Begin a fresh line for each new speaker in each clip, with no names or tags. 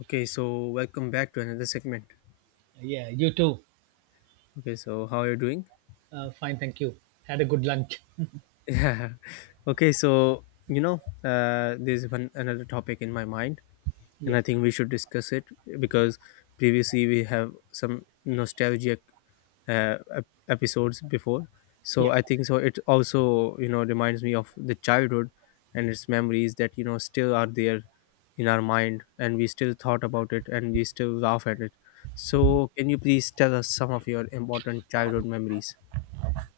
Okay, so welcome back to another segment.
Yeah, you too.
Okay, so how are you doing?
Fine, thank you. Had a good lunch.
Yeah. Okay, there's one another topic in my mind, and
Yeah,
I think we should discuss it because previously we have some nostalgic episodes before, so
yeah.
I think it also reminds me of the childhood and its memories that still are there in our mind, and we still thought about it and we still laugh at it. So can you please tell us some of your important childhood memories?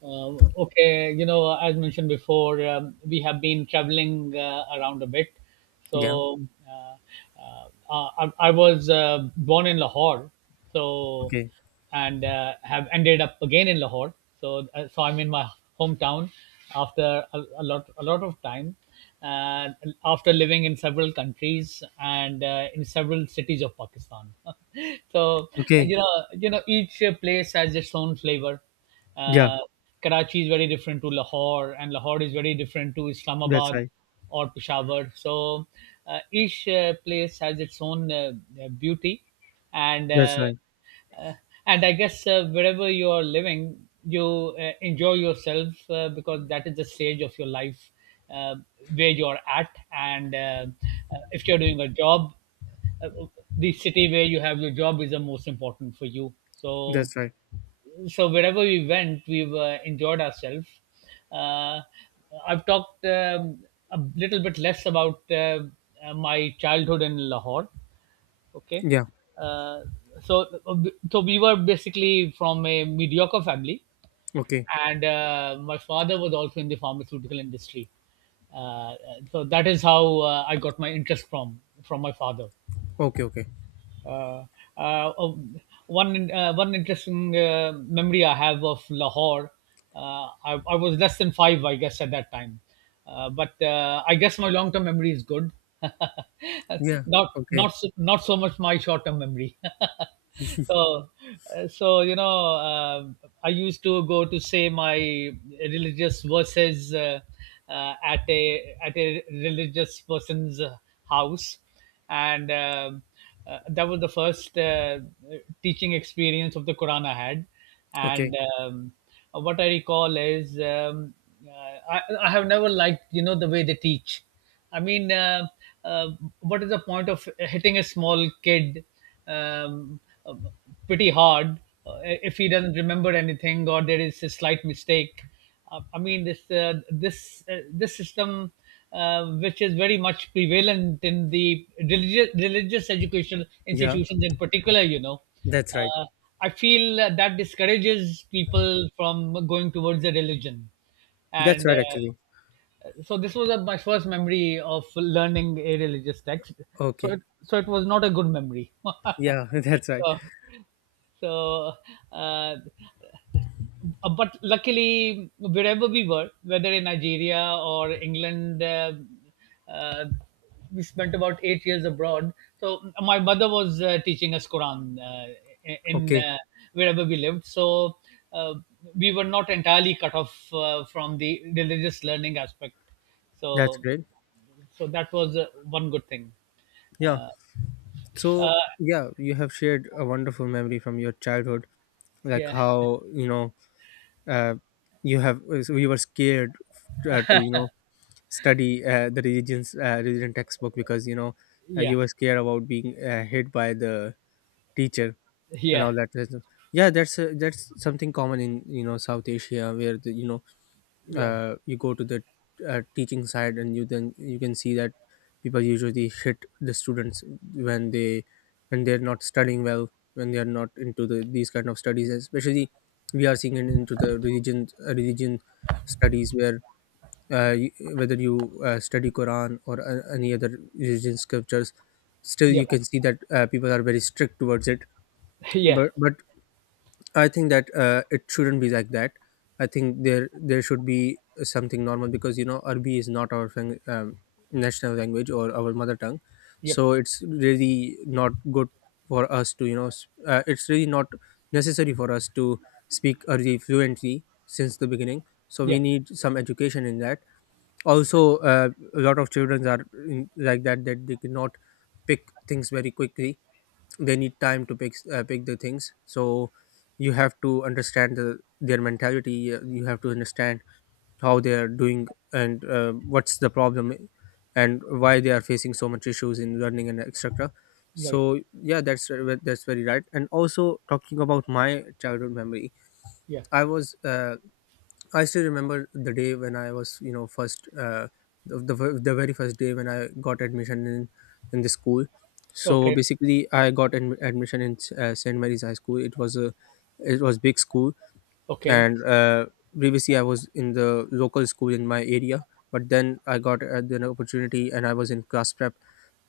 Okay, you know, as mentioned before, we have been traveling around a bit.
Yeah.
So uh, I was born in Lahore, so
Okay.
and have ended up again in Lahore. So so I'm in my hometown after a lot of time. uh, After living in several countries and in several cities of Pakistan. So
Okay.
you know, each place has its own flavor.
Yeah,
Uh, Karachi is very different to Lahore, and Lahore is very different to
that's
Islamabad
right.
or Peshawar. So each place has its own beauty, and
That's
uh,
right.
uh, and I guess wherever you are living you enjoy yourself because that is the stage of your life, uh, where you're at. And uh, uh, if you're doing a job, uh, the city where you have your job is the most important for you. So
That's right.
so wherever we went, we've enjoyed ourselves. uh, I've talked a little bit less about my childhood in Lahore. Okay.
Yeah.
uh, so so we were basically from a mediocre family,
Okay.
and my father was also in the pharmaceutical industry. uh, so that is how I got my interest from my father.
Okay. Okay.
uh, uh, um, One one interesting memory I have of Lahore. I was less than five, I guess, at that time. But I guess my long term memory is good.
Yeah.
not
Okay.
not so, not so much my short term memory. So so you know, I used to go to say my religious verses at a religious person's house, and that was the first teaching experience of the Quran I had,
Okay.
and what I recall is uh, I have never liked, you know, the way they teach. I mean, uh, what is the point of hitting a small kid? Um, um, Pretty hard, if he doesn't remember anything or there is a slight mistake. I mean, this system, which is very much prevalent in the religious educational
Yeah,
institutions in particular, you know,
that's right.
uh, I feel that discourages people from going towards a religion,
That's
and
right actually.
uh, so this was my first memory of learning a religious text. So
Okay.
it was not a good memory.
Yeah, that's right.
So, so, uh, uh, but luckily, wherever we were, whether in Nigeria or England, uh, we spent about 8 years abroad. So my mother was teaching us Quran in
Okay.
wherever we lived. So uh, we were not entirely cut off from the religious learning aspect.
That's
So
great.
so that was one good thing.
Yeah. So yeah, you have shared a wonderful memory from your childhood, like
Yeah,
how uh, you have so you were scared to study the religion textbook because
yeah,
you were scared about being hit by the teacher
yeah,
and
yeah,
all that. That's- Yeah, that's something common in South Asia where the, you know
yeah,
you go to the teaching side and you then you can see that people usually hit the students when they when they're not studying well, when they are not into the these kind of studies. Especially, we are seeing it into the religion studies where whether you study Quran or any other religion scriptures, still
yeah,
you can see that people are very strict towards it.
yeah.
But I think that it shouldn't be like that. I think there should be something normal because you know Arabic is not our national language or our mother tongue.
Yep.
So it's really not good for us to it's really not necessary for us to speak Arabic fluently since the beginning. So we
Yeah,
need some education in that. Also, a lot of children are in, like that, that they cannot pick things very quickly. They need time to pick the things, so you have to understand their mentality. You have to understand how they are doing and what's the problem, and why they are facing so much issues in learning and etc.
right.
So yeah, that's that's very right. And also, talking about my childhood memory,
Yeah.
i was uh, I still remember the day when I was, you know, first the ver- the very first day when I got admission in the school. So
Okay.
basically, I got admission in Saint Mary's High School. It was big school,
Okay.
and previously I was in the local school in my area. But then I got an opportunity, and I was in class prep.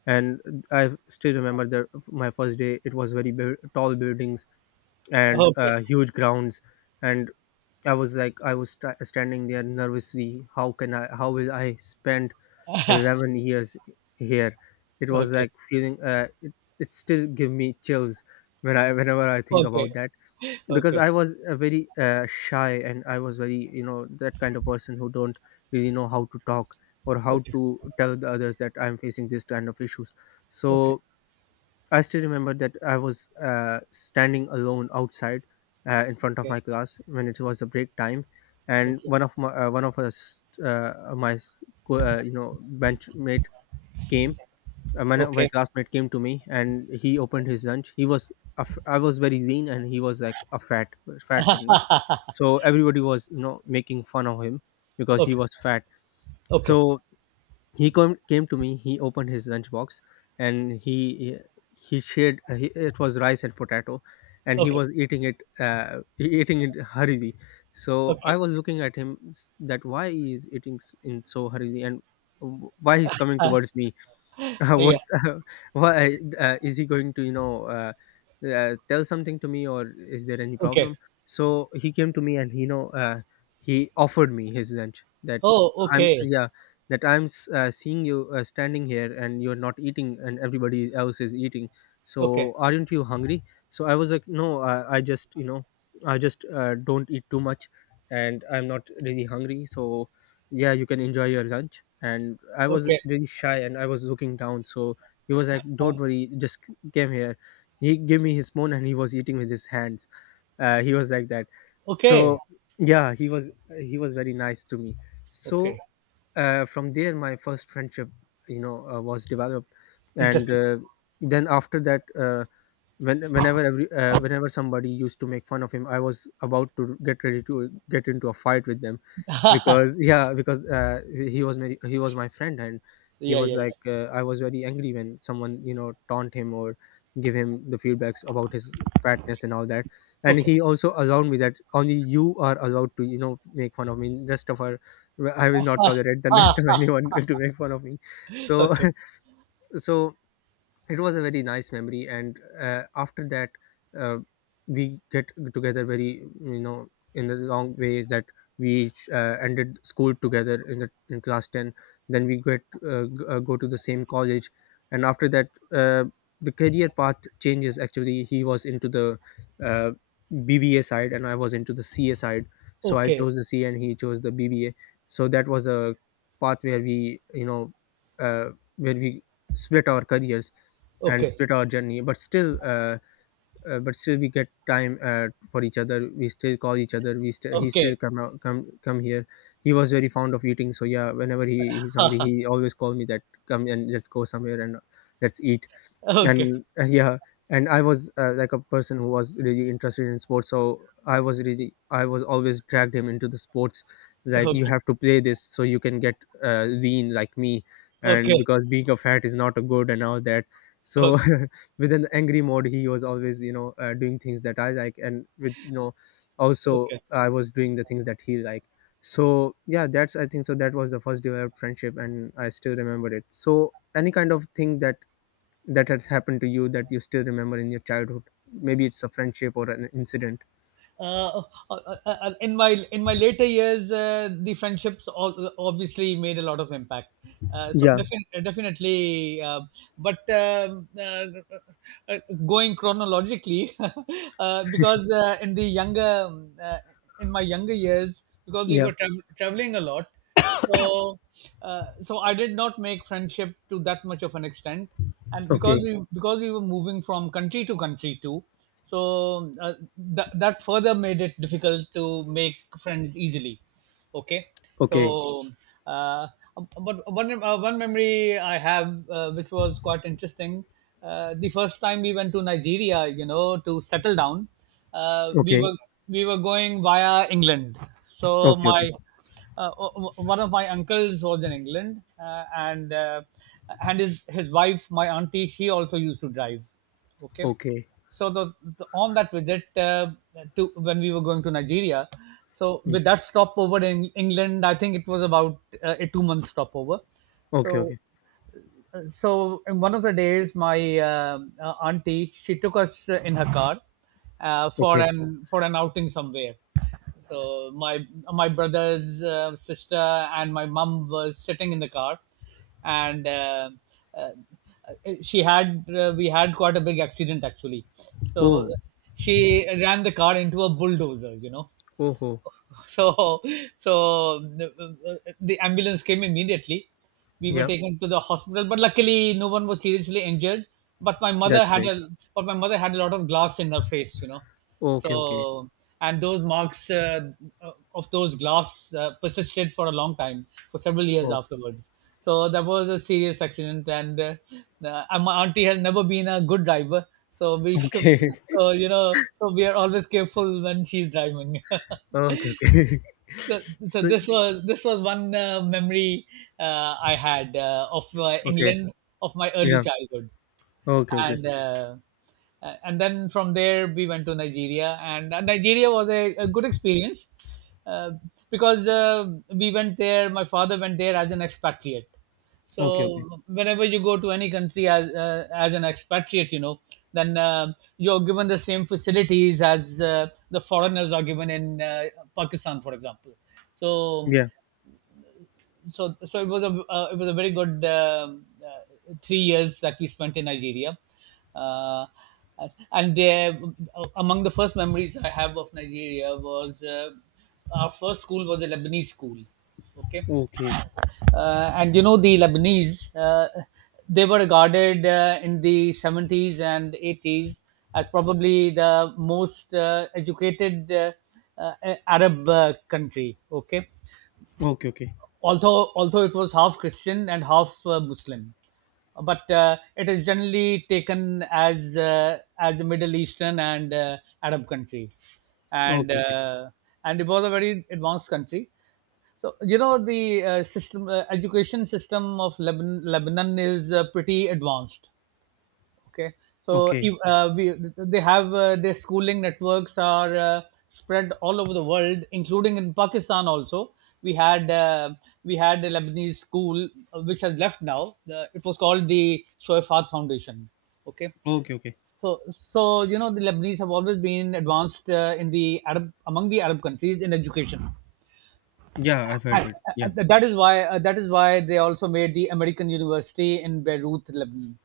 And I still remember the my first day. It was very tall buildings and
Okay.
huge grounds, and I was like, I was standing there nervously. How can I? How will I spend 11 years here? It was
Okay.
like feeling. It still give me chills when I whenever I think
Okay.
about that, because
Okay.
I was a very shy, and I was very you know that kind of person who don't really know how to talk or how
Okay.
to tell the others that I'm facing this kind of issues.
Okay. Okay.
So I still remember that I was standing alone outside in front of
Okay.
my class when it was a break time, and
Okay. Okay.
one of my one of us my s- co- you know benchmate came. My classmate came to me and he opened his lunch. He was a f- I was very lean, and he was like a fat one, you. So everybody was you know making fun of him because he was fat.
Okay.
So came to me, he opened his lunchbox, and he shared, it was rice and potato, and he
Okay.
was eating it eating it hurriedly. So
Okay.
I was looking at him s- that why he is eating in so hurriedly, and why he's coming towards me.
Yeah.
What's why is he going to tell something to me, or is there any
Okay.
problem? So he came to me, and he offered me his lunch, that
Oh,
I'm
okay.
yeah that I'm s- seeing you standing here and you're not eating and everybody else is eating,
Okay.
so aren't you hungry? So I was like, no, I just you know I just don't eat too much and I'm not really hungry, so yeah, you can enjoy your lunch. And I was
Okay.
really shy and I was looking down, so he was like, don't
Uh,
worry, just came here. He gave me his spoon and he was eating with his hands. He was like that.
okay.
So yeah, he was very nice to me.
Okay.
So from there my first friendship was developed. And
Interesting.
then after that, whenever every whenever somebody used to make fun of him, I was about to get ready to get into a fight with them because yeah, because he was my friend. And he
Yeah,
was
yeah, yeah.
like I was very angry when someone you know taunt him or give him the feedbacks about his fatness and all that. And
Okay.
he also allowed me that only you are allowed to you know make fun of me, rest of our, I will not tolerate the
Ah,
rest of
ah,
anyone to make fun of me. So
okay.
so it was a very nice memory. And after that, uh, we get together very you know in a long way that ended school together in the in class 10, then we go to the same college. And after that, the career path changes. Actually, he was into the uh, BBA side, and I was into the CA side. So I
Okay.
chose the CA and he chose the BBA. So that was a path where we you know uh, where we split our careers and
Okay.
split our journey. But still, but still we get time for each other. We still call each other, we still, he still
Okay.
come out come come here. He was very fond of eating, so yeah, whenever he's hungry, he always called me that come and let's go somewhere and let's eat.
Ah, okay.
And yeah. And I was like a person who was really interested in sports, so I was really, I was always dragged him into the sports, like you
Okay.
have to play this so you can get lean like me. And
Okay.
because being a fat is not a good and all that. So
Okay.
with an angry mode, he was always you know doing things that I like, and with you know also
Okay.
I was doing the things that he liked. So yeah, that's I think that was the first developed friendship, and I still remember it. So any kind of thing that has happened to you that you still remember in your childhood, maybe it's a friendship or an incident?
uh, uh, in my in my later years, the friendships all, obviously made a lot of impact. So
Yeah,
defin- definitely, but uh, going chronologically, because in the younger, in my younger years, because we
yeah.
were traveling a lot, so so I did not make friendship to that much of an extent, and
Okay.
because we were moving from country to country too. So that that further made it difficult to make friends easily. Okay.
Okay.
So uh, but one one memory I have, which was quite interesting. The first time we went to Nigeria, you know, to settle down, uh, we
Okay.
were we were going via England. So
Okay. Okay.
my one of my uncles was in England, and his wife, my auntie, she also used to drive. Okay,
Okay.
so the on that visit to when we were going to Nigeria, so
Mm.
with that stopover in England, I think it was about a 2 month stopover.
Okay.
So
Okay.
so in one of the days, my auntie she took us in her car
Okay.
for an outing somewhere. So my brother's sister and my mum was sitting in the car, and uh, she had we had quite a big accident actually. So
Oh.
she ran the car into a bulldozer, you know.
Oh. Oh.
So, so the ambulance came immediately. We were
Yeah.
taken to the hospital, but luckily no one was seriously injured. But my mother
That's
had
great.
a, but my mother had a lot of glass in her face, you know.
Okay. Okay.
So, and those marks of those glass persisted for a long time, for several years
Oh.
afterwards. So that was a serious accident, and my auntie has never been a good driver. So we should,
Okay.
so You know, so we are always careful when she's driving.
Okay. Okay.
so, so
So.
this was one memory I had of
Okay.
England of my early
Yeah.
childhood,
Okay. Okay.
and and then from there we went to Nigeria, and Nigeria was a good experience, uh, because we went there. My father went there as an expatriate.
Okay. Okay.
So whenever you go to any country as an expatriate, you know, then you're given the same facilities as the foreigners are given in Pakistan, for example. So
Yeah.
it was a very good 3 years that we spent in Nigeria, uh, and there among the first memories I have of Nigeria was our first school was a Lebanese school, okay,
Okay.
and you know the Lebanese, they were regarded in the 70s and eighties as probably the most educated Arab country, okay.
Okay. Okay.
Although it was half Christian and half Muslim, but it is generally taken as a Middle Eastern and Arab country, and
Okay. Okay.
uh, and it was a very advanced country. So you know the system education system of Lebanon, Lebanon is pretty advanced. Okay. So
Okay.
if, they have their schooling networks are spread all over the world, including in Pakistan also. We had a Lebanese school which has left now. It was called the Shoifat Foundation. Okay.
Okay. Okay.
So so you know the Lebanese have always been advanced in the arab among the Arab countries in education,
Yeah, I've heard
and,
it,
uh,
yeah.
uh, that is why they also made the American University in Beirut, Lebanon.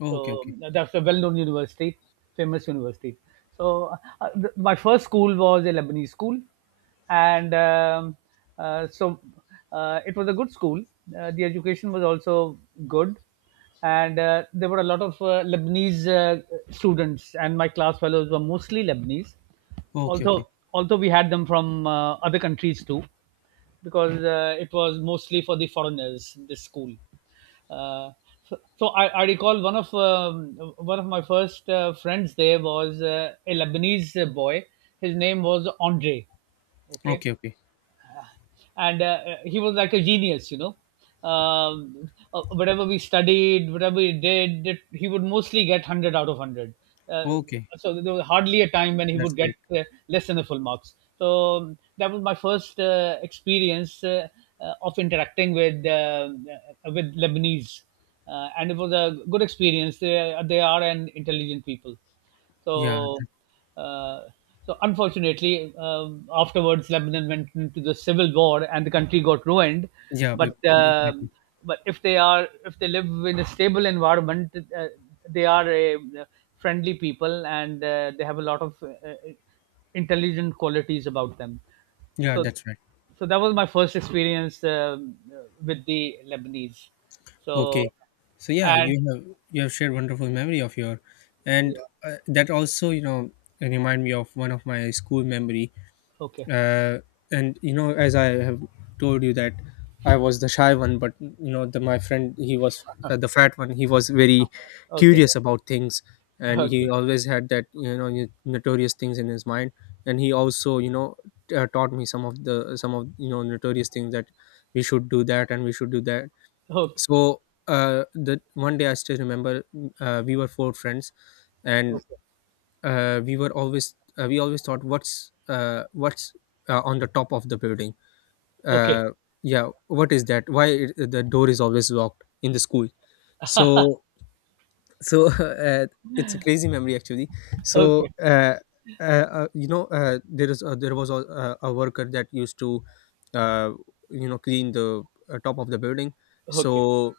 Okay.
So
Okay.
that's a well-known university, famous university. So my first school was a Lebanese school, and uh, so it was a good school. The education was also good, and there were a lot of Lebanese students, and my class fellows were mostly Lebanese,
Okay. Okay.
although we had them from other countries too, because it was mostly for the foreigners this school. uh, so, so I recall one of my first friends there was a Lebanese boy. His name was Andre. Okay.
Okay. Okay.
And he was like a genius, you know. Whatever we studied, whatever we did it, he would mostly get 100 out of 100. uh,
Okay.
so there was hardly a time when he
That's
would get
great.
uh, less than a full marks. So that was my first experience of interacting with Lebanese, and it was a good experience. They are an intelligent people.
Yeah,
so,
that,
uh, so unfortunately, afterwards Lebanon went into the civil war and the country got ruined.
yeah, big,
But
big, big-
um
big.
but if they are if they live in a stable environment, they are a friendly people, and they have a lot of intelligent qualities about them.
Yeah.
So,
That's right.
so that was my first experience with the Lebanese.
Okay,
So
so yeah,
and
you have shared wonderful memory of your, and
yeah,
that also you know remind me of one of my school memory.
okay,
uh, and you know, as I have told you that I was the shy one, but you know my friend, he was the fat one. He was very
okay,
curious about things, and he
okay,
always had that, you know, notorious things in his mind. And he also, you know, taught me some of you know notorious things, that we should do that and we should do that.
okay.
So the one day I still remember, we were four friends, and
Okay.
we always thought, what's on the top of the building.
Okay.
uh, yeah, what is that, why the door is always locked in the school? So so it's a crazy memory actually. So
Okay.
you know, there was a worker that used to uh, you know, clean the top of the building.
Okay.
So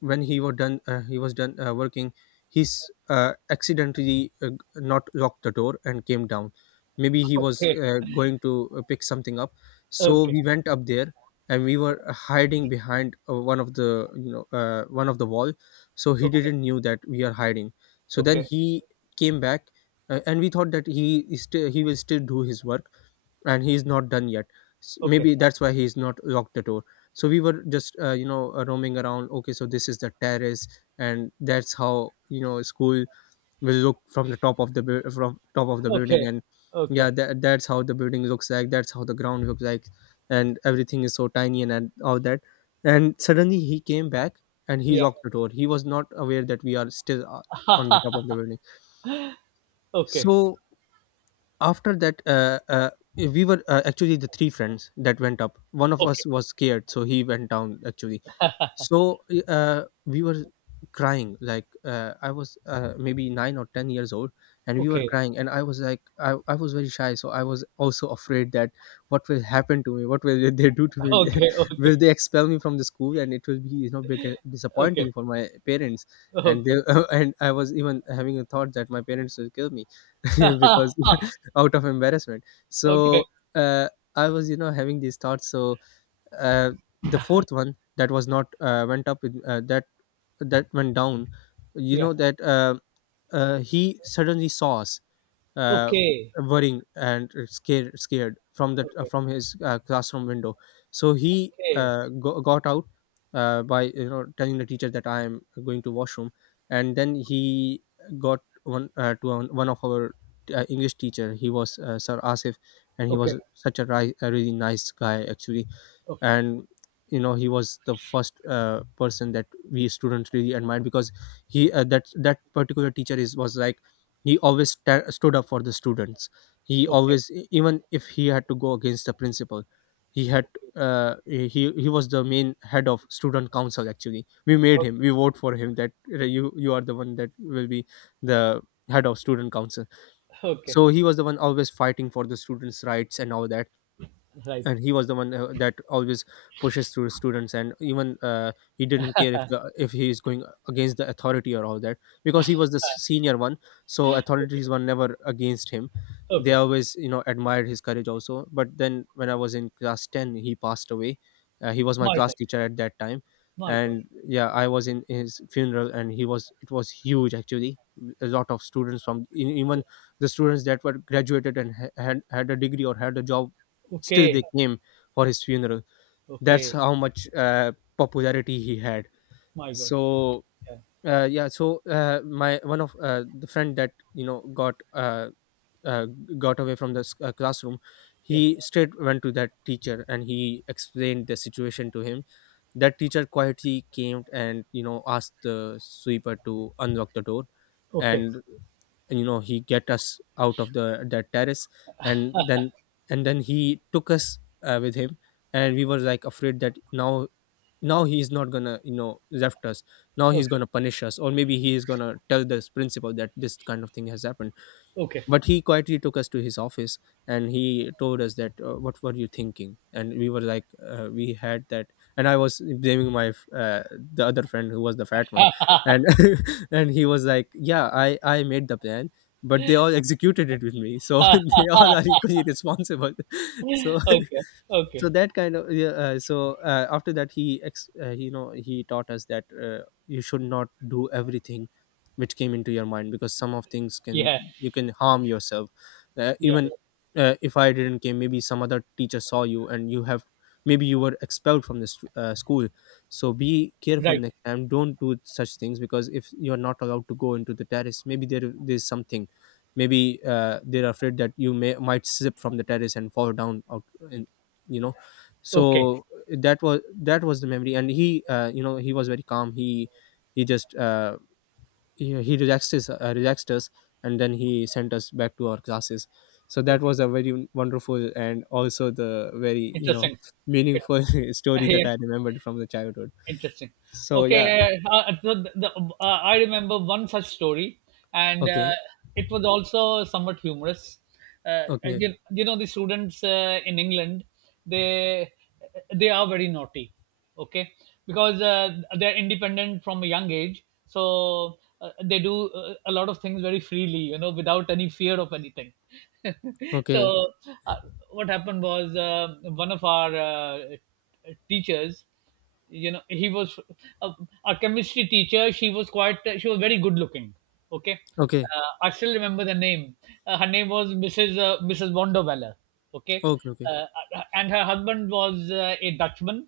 when he was done working, he's accidentally not locked the door and came down. Maybe he was
Okay.
going to pick something up. So
Okay.
we went up there, and we were hiding behind one of the wall. So he
Okay.
didn't knew that we are hiding. So then
Okay.
he came back, and we thought that he will still do his work and he's not done yet.
Okay.
Maybe that's why he's not locked the door. So we were just you know, roaming around. Okay, so this is the terrace, and that's how, you know, school will look from the top of the buil- from top of the building.
Okay.
And yeah,
Okay.
that's how the building looks like, that's how the ground looks like, and everything is so tiny, and all that. And suddenly he came back and he
Yeah.
locked the door. He was not aware that we are still on the top of the building.
Okay.
So after that, we were, actually the three friends that went up, one of us
Okay.
was scared, so he went down actually. So, we were crying. Like, I was, maybe 9 or 10 years old, and we were
Okay.
crying, and I was like, I was very shy, so I was also afraid that what will happen to me, what will they do to me,
Okay. Okay.
will they expel me from the school, and it will be, you know,
Okay.
disappointing for my parents. And they
Okay.
and I was even having a thought that my parents will kill me because out of embarrassment.
Okay.
So I was, you know, having these thoughts. So uh, the fourth one that was not went up with, that went down, you
Yeah.
know, that he suddenly saw us, uh,
Okay.
worrying and scared from the
Okay.
from his classroom window. So he got out, by, you know, telling the teacher that I am going to washroom. And then he got one to one of our English teacher. He was, Sir Asif, and he
Okay. Okay.
was
Okay.
a really nice guy actually. And you know, he was the first person that we students really admired, because he — that particular teacher is was like, he always ta stood up for the students. He always, even if he had to go against the principal. He had he was the main head of student council. Actually, we made
Okay.
him, we vote for him that, you are the one that will be the head of student council.
Okay. Okay.
So he was the one always fighting for the students' rights and all that.
Right.
And he was the one, that always pushes through students, and even he didn't care if if he is going against the authority or all that, because he was the senior one. So authorities were never against him. They
Okay.
always, you know, admired his courage also. But then when I was in class 10, he passed away. He was my
My
class
God.
teacher at that time.
My God.
And yeah, I was in his funeral, and he was it was huge actually. A lot of students, from even the students that were graduated and had had a degree or had a job, still
Okay.
they came for his funeral. That's
Okay.
how much popularity he had.
My God.
So
Yeah.
yeah. So my one of the friend that, you know, uh, got away from the classroom,
Yeah.
he straight went to that teacher and he explained the situation to him. That teacher quietly came and, you know, asked the sweeper to unlock the door.
Okay.
And and you know, he get us out of the that terrace. And then and then he took us with him, and we were like afraid that now he's not gonna, you know, left us, now he's
Okay.
gonna punish us, or maybe he is gonna tell this principal that this kind of thing has happened.
Okay.
But he quietly took us to his office, and he told us that, what were you thinking? And we were like, we had that. And I was blaming the other friend who was the fat one. And and he was like, yeah, I made the plan, but they all executed it with me, so they all are equally responsible. So
Okay,
so
okay.
that kind of, yeah, so after that he you know, he taught us that, you should not do everything which came into your mind, because some of things can —
Yeah,
you can harm yourself,
yeah,
even,
yeah.
if I didn't came, maybe some other teacher saw you and you have, maybe you were expelled from this school. So be careful
Right.
next time, don't do such things, because if you're not allowed to go into the terrace, maybe there's something. Maybe they're afraid that you may might slip from the terrace and fall down out in, you know.
Okay,
So that was the memory, and he, you know, he was very calm. He just he relaxed us, and then he sent us back to our classes. So that
okay.
was a very wonderful, and also the very, you know,
Interesting. it,
meaningful story
yeah.
that I remembered from the childhood.
Interesting.
So yeah.
Okay, so I remember one such story, and
Okay.
it was also somewhat humorous.
Okay.
The students in England, they they are very naughty, okay, because they're independent from a young age, so they do a lot of things very freely, without any fear of anything.
Okay.
So, uh, what happened was one of our teachers, he was a, a chemistry teacher. She was very good looking, okay.
Okay.
I still remember the name. Her name was Mrs. Wonderweller. Okay.
Okay.
uh, and her husband was a Dutchman,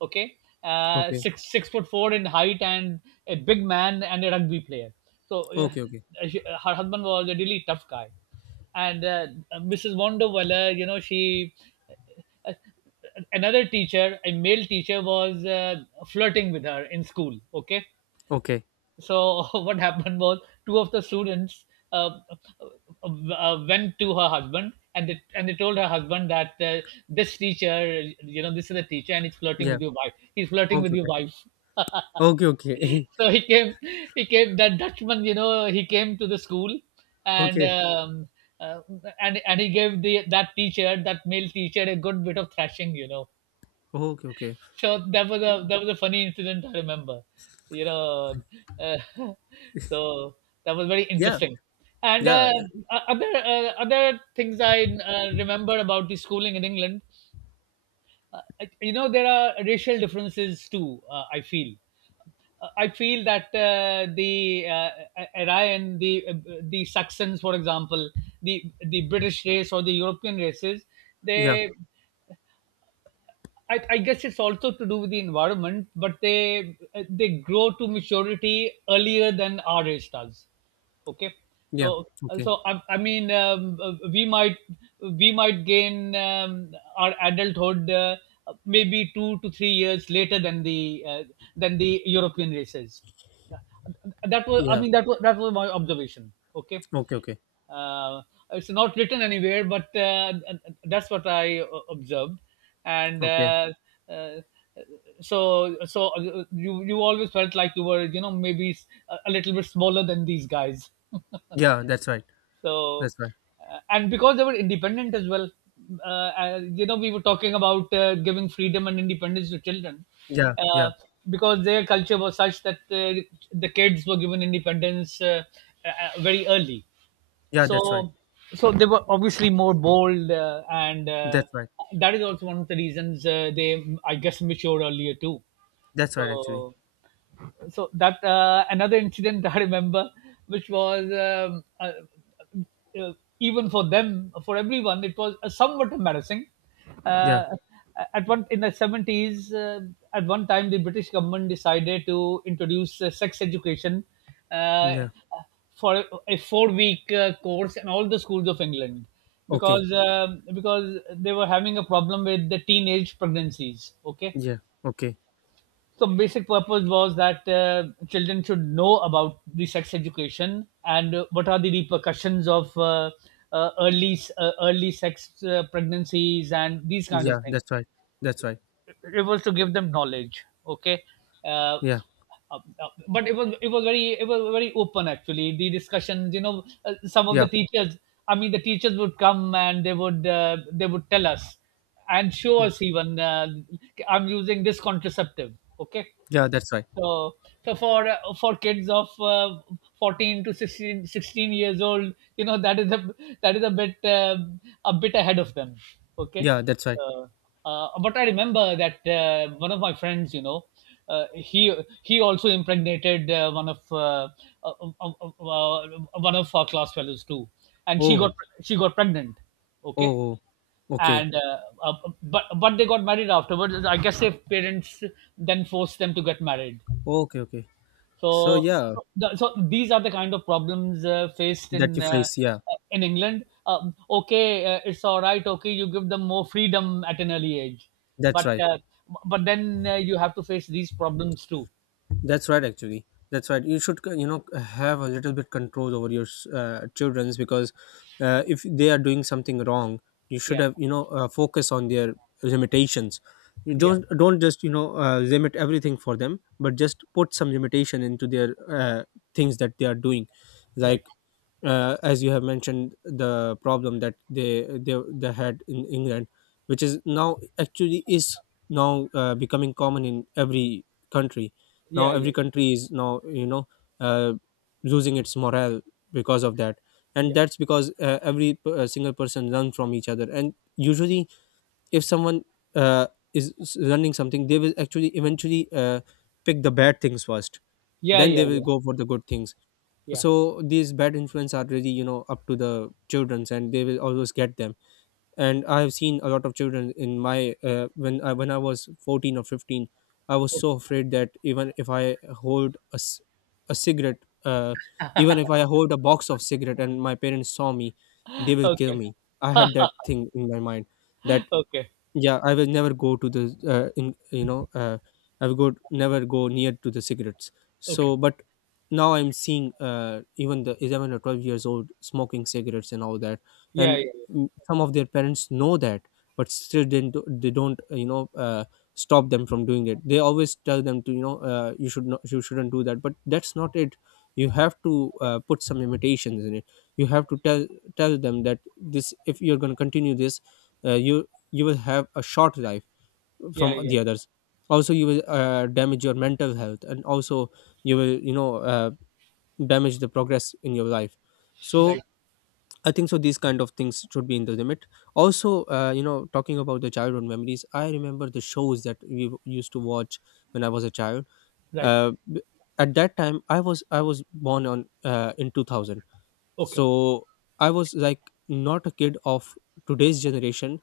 okay,
Okay. Okay.
six foot four in height and a big man and a rugby player. so uh,
Okay. Okay.
uh, her husband was a really tough guy. And Mrs. Wonderweller, you know she uh, another teacher, a male teacher, was flirting with her in school. Okay,
Okay.
so what happened was two of the students uh, uh, went to her husband, and they told her husband that this teacher, this is a teacher and he's flirting
Yeah.
with your wife. He's flirting
Okay.
with your
Okay.
wife.
Okay. Okay.
So he came. That Dutchman, he came to the school and.
Okay.
Um, uh, and he gave the that teacher, that male teacher, a good bit of thrashing you know
Okay. Okay.
so that was a funny incident I remember. You know, uh, so that was very
Yeah,
interesting. And
yeah,
Other things I remember about the schooling in England, uh, there are racial differences too. I feel that the Aryan, the Saxons, for example, the British race or the European races,
yeah.
they I guess it's also to do with the environment, but they grow to maturity earlier than our age does. Okay,
Yeah.
so
Okay.
so I mean, we might gain, our adulthood, maybe 2 to 3 years later than the European races. That was I
Yeah.
mean that was my observation. Okay,
Okay. Okay.
uh, it's not written anywhere, but that's what I observed. and
Okay.
uh, uh, so so uh, you always felt like you were maybe a little bit smaller than these guys.
Yeah. That's right.
so
That's right.
and because they were independent as well, we were talking about giving freedom and independence to children,
Yeah. Yeah.
uh, because their culture was such that the kids were given independence very early.
Yeah. That's right.
So they were obviously more bold, and
That's right.
that is also one of the reasons they, I guess, matured earlier too.
That's right. Actually.
So so that, another incident I remember, which was, uh, even for them, for everyone, it was somewhat embarrassing.
Yeah.
Uh, at one in the 70s, at one time, the British government decided to introduce sex education uh,
Yeah.
for a four-week course in all the schools of England,
Okay.
because they were having a problem with the teenage pregnancies. Okay,
Yeah. Okay.
so basic purpose was that children should know about the sex education and what are the repercussions of uh, early early sex, pregnancies and these kind
Yeah.
of things.
That's right. That's right.
It was to give them knowledge. Okay. Uh,
Yeah.
but it was very open, actually, the discussions, some of the
Yeah.
teachers, I mean the teachers would come and they would tell us and show
Mm.
us, even, I'm using this contraceptive, okay.
Yeah. That's right.
So, so for kids of 14 to sixteen years old, you know, that is a bit, a bit ahead of them. Okay,
Yeah. That's right.
uh, but I remember that one of my friends, you know, uh, he he also impregnated uh, uh, uh, uh, uh, one of our class fellows too, and she
Oh.
got she got pregnant. Okay,
Oh. Oh. Okay.
and but they got married afterwards. I guess their parents then forced them to get married.
Okay. Okay. So
so,
yeah,
so, the, so these are the kind of problems faced
that
in,
you
uh,
face. Yeah.
in England. Okay, it's all right. Okay, you give them more freedom at an early age,
That's
but
right.
then you have to face these problems too.
That's right, actually. That's right. You should, you know, have a little bit control over your childrens, because
Yeah,
if they are doing something wrong, you should
yeah,
have, you know, focus on their limitations. You
yeah,
don't just, you know, limit everything for them, but just put some limitation into their things that they are doing.
right.
Like, as you have mentioned, the problem that they had in England, which is now actually is now becoming common in every country. Now
Yeah, yeah,
every country is now, you know, uh, losing its morale because of that. And
yeah,
that's because every single person learn from each other, and usually if someone uh, is learning something, they will actually eventually pick the bad things first,
yeah,
then they
yeah,
will
yeah,
go for the good things.
yeah.
So these bad influence are really, you know, up to the childrens, and they will always get them. And I have seen a lot of children in my when I was 14 or 15, I was so afraid that even if I a cigarette, even if I hold a box of cigarette and my parents saw me, they will kill
Okay,
me. I had that thing in my mind that,
okay,
yeah, I will never go to the in you know I will go never go near to the cigarettes.
okay.
So, but now I'm seeing, even the 11 or 12 years old smoking cigarettes and all that,
Yeah,
and
yeah,
some of their parents know that, but still didn't do- they don't, you know, stop them from doing it. They always tell them to, you know, you shouldn't do that, but that's not it. You have to put some limitations in it. You have to tell them that this if you're going to continue this uh, you you will have a short life
yeah,
from
yeah,
the
yeah.
others. Also you will damage your mental health, and also you will damage the progress in your life.
Right,
So I think so these kind of things should be in the limit also. Talking about the childhood memories, I remember the shows that we used to watch when I was a child.
right.
uh, b- at that time I was born on in 2000,
Okay,
so I was like not a kid of today's generation,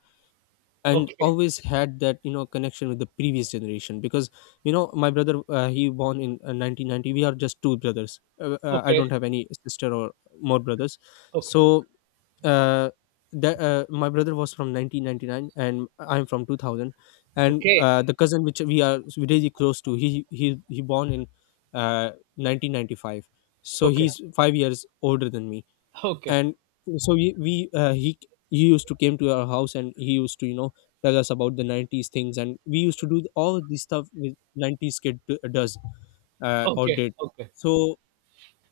and
okay,
always had that, you know, connection with the previous generation. Because you know, my brother, he born in 1990. We are just two brothers. I
okay,
don't have any sister or more brothers.
okay,
So uh, that my brother was from 1999 and I'm from 2000, and
okay,
the cousin which we are really close to, he born in uh, 1995, so
okay,
he's 5 years older than me.
okay,
And so we he used to came to our house and he used to, you know, tell us about the 90s things. And we used to do all this stuff with 90s kid does or
okay,
did.
okay.
So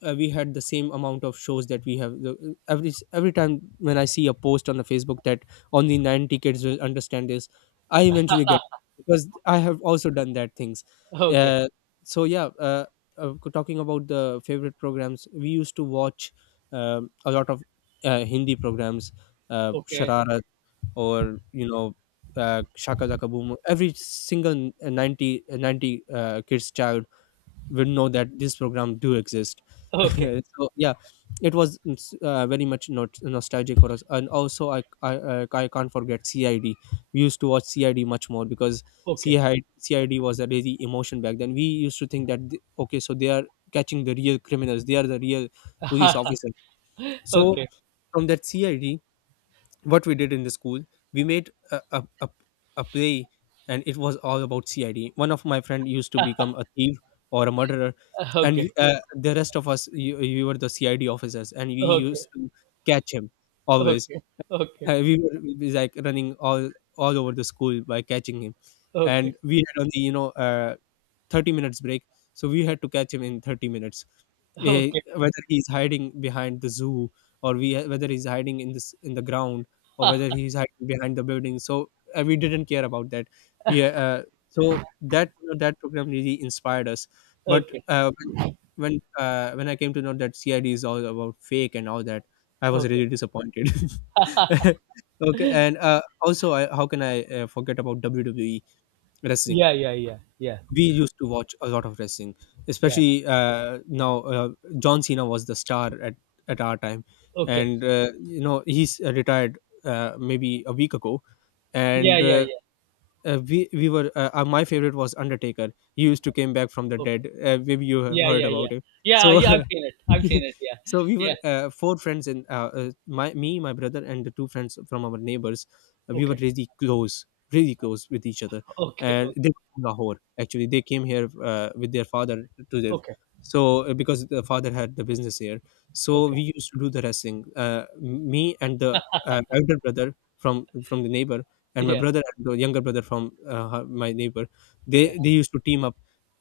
we had the same amount of shows that we Every time when I see a post on the Facebook that only nine tickets will understand this, I eventually get, because I have also done that things.
Okay,
uh, so yeah uh, uh, Talking about the favorite programs we used to watch, a lot of Hindi programs.
okay,
Shararat, or you know, Shaka Zaka Boom. Every single 90 90 kids child would know that this program do exist.
okay,
So yeah, it's very much not nostalgic for us. And also I can't forget CID. We used to watch CID much more because
okay,
CID was a really emotion back then. We used to think that okay, so they are catching the real criminals, they are the real police officers.
okay,
So
okay,
from that CID, what we did in the school, we made a play, and it was all about CID. One of my friend used to become a thief or a murderer, and
okay,
the rest of us, you were the CID officers, and we
okay,
used to catch him always.
okay,
We were we was like running all over the school by catching him. And
okay,
we had only, you know, 30 minutes break, so we had to catch him in 30 minutes. Eh,
okay,
whether he's hiding behind the zoo, or we whether he's hiding in the ground, or whether he's hiding behind the building. So we didn't care about that. We so That, you know, that program really inspired us. But
okay,
when I came to know that CID is all about fake and all that, I was
okay.
really disappointed. Okay, and also, how can I forget about WWE wrestling?
Yeah, yeah, yeah, yeah,
We used to watch a lot of wrestling,
yeah.
especially, now John Cena was the star at our time.
Okay.
And you know, he's retired maybe a week ago.
Yeah,
And
yeah, yeah.
we were my favorite was Undertaker. He used to came back from the
Okay.
dead. Maybe you have
Yeah,
heard
yeah,
about
yeah.
him.
Yeah,
So
yeah. I've seen it. I've seen it. Yeah,
so we
yeah.
were, four friends. And my me, my brother, and the two friends from our neighbors. Uh, we were
Okay,
really close really close with each other.
okay,
And
okay,
they were from Lahore. Actually they came here with their father to live.
okay,
So because the father had the business here, so
okay.
we used to do the wrestling. uh, Me and the elder brother from from the neighbor, and my
Yeah,
brother and the younger brother from my neighbor. they
yeah.
they used to team up,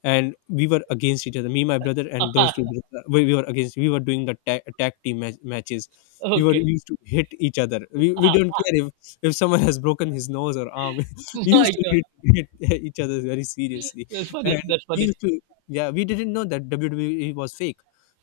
and we were against each other. Me, my brother and those two brothers, we were against. We were doing the tag team matches. We were
Okay.
used to hit each other. We don't care if someone has broken his nose or arm. We
My
used to
God,
hit each other very seriously.
that's
And
funny. That's
we
funny.
used to, yeah, we didn't know that WWE was fake.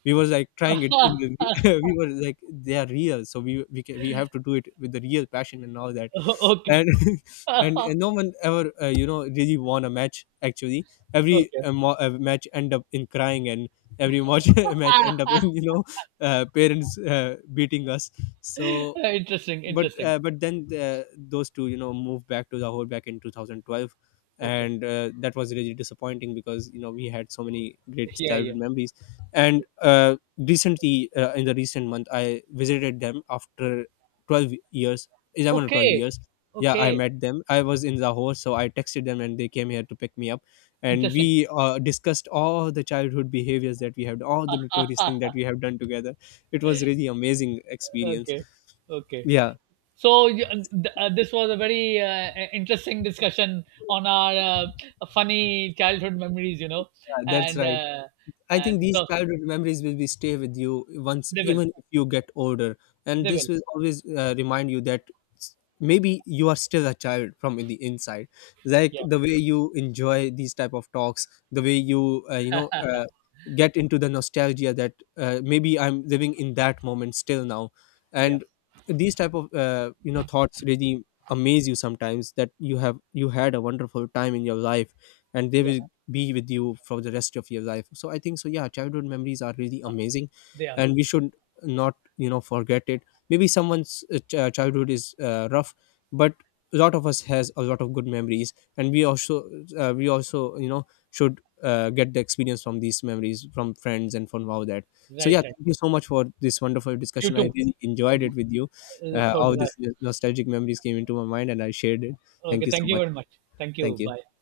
We was like trying it in the, we were like they are real, so we have to do it with the real passion and all that.
Okay.
And and, and no one ever, you know, really won a match. Actually every
Okay.
match end up in crying, and every match match end up in, you know, parents beating us. So
Interesting. Interesting.
but then those two, you know, moved back to Lahore back in 2012.
Okay.
And that was really disappointing, because you know, we had so many great
Yeah, yeah.
childhood memories. And recently, in the recent month, I visited them after 12 years 11 or 12
Okay.
years. Yeah, I
Okay.
met them. I was in Lahore, so I texted them and they came here to pick me up. And
Interesting.
we discussed all the childhood behaviors that we have, all the notorious things that we have done together. It was really amazing experience.
Okay. Okay.
Yeah.
So this was a very interesting discussion on our funny childhood memories, you know,
That's
and
right.
uh,
I think
and
these
so
childhood memories will be stay with you once,
they will,
even if you get older. And
they
this
will,
will always remind you that maybe you are still a child from in the inside. Like
yeah,
the way you enjoy these type of talks, the way you, you know get into the nostalgia, that maybe I'm living in that moment still now.
yeah,
And these type of thoughts really amaze you sometimes, that you have, you had a wonderful time in your life, and they
yeah,
will be with you for the rest of your life. So I think so, yeah, childhood memories are really amazing,
they are,
and we should not, you know, forget it. Maybe someone's childhood is rough, but a lot of us has a lot of good memories. And we also, should get the experience from these memories, from friends and from all that. So
right,
yeah,
right.
thank you so much for this wonderful
You
discussion. I
too.
really enjoyed it with you.
So
All
did I.
these nostalgic memories came into my mind and I shared it. Thank
Okay,
you
thank
so
you
much.
very much. Thank you.
Thank
Bye.
you.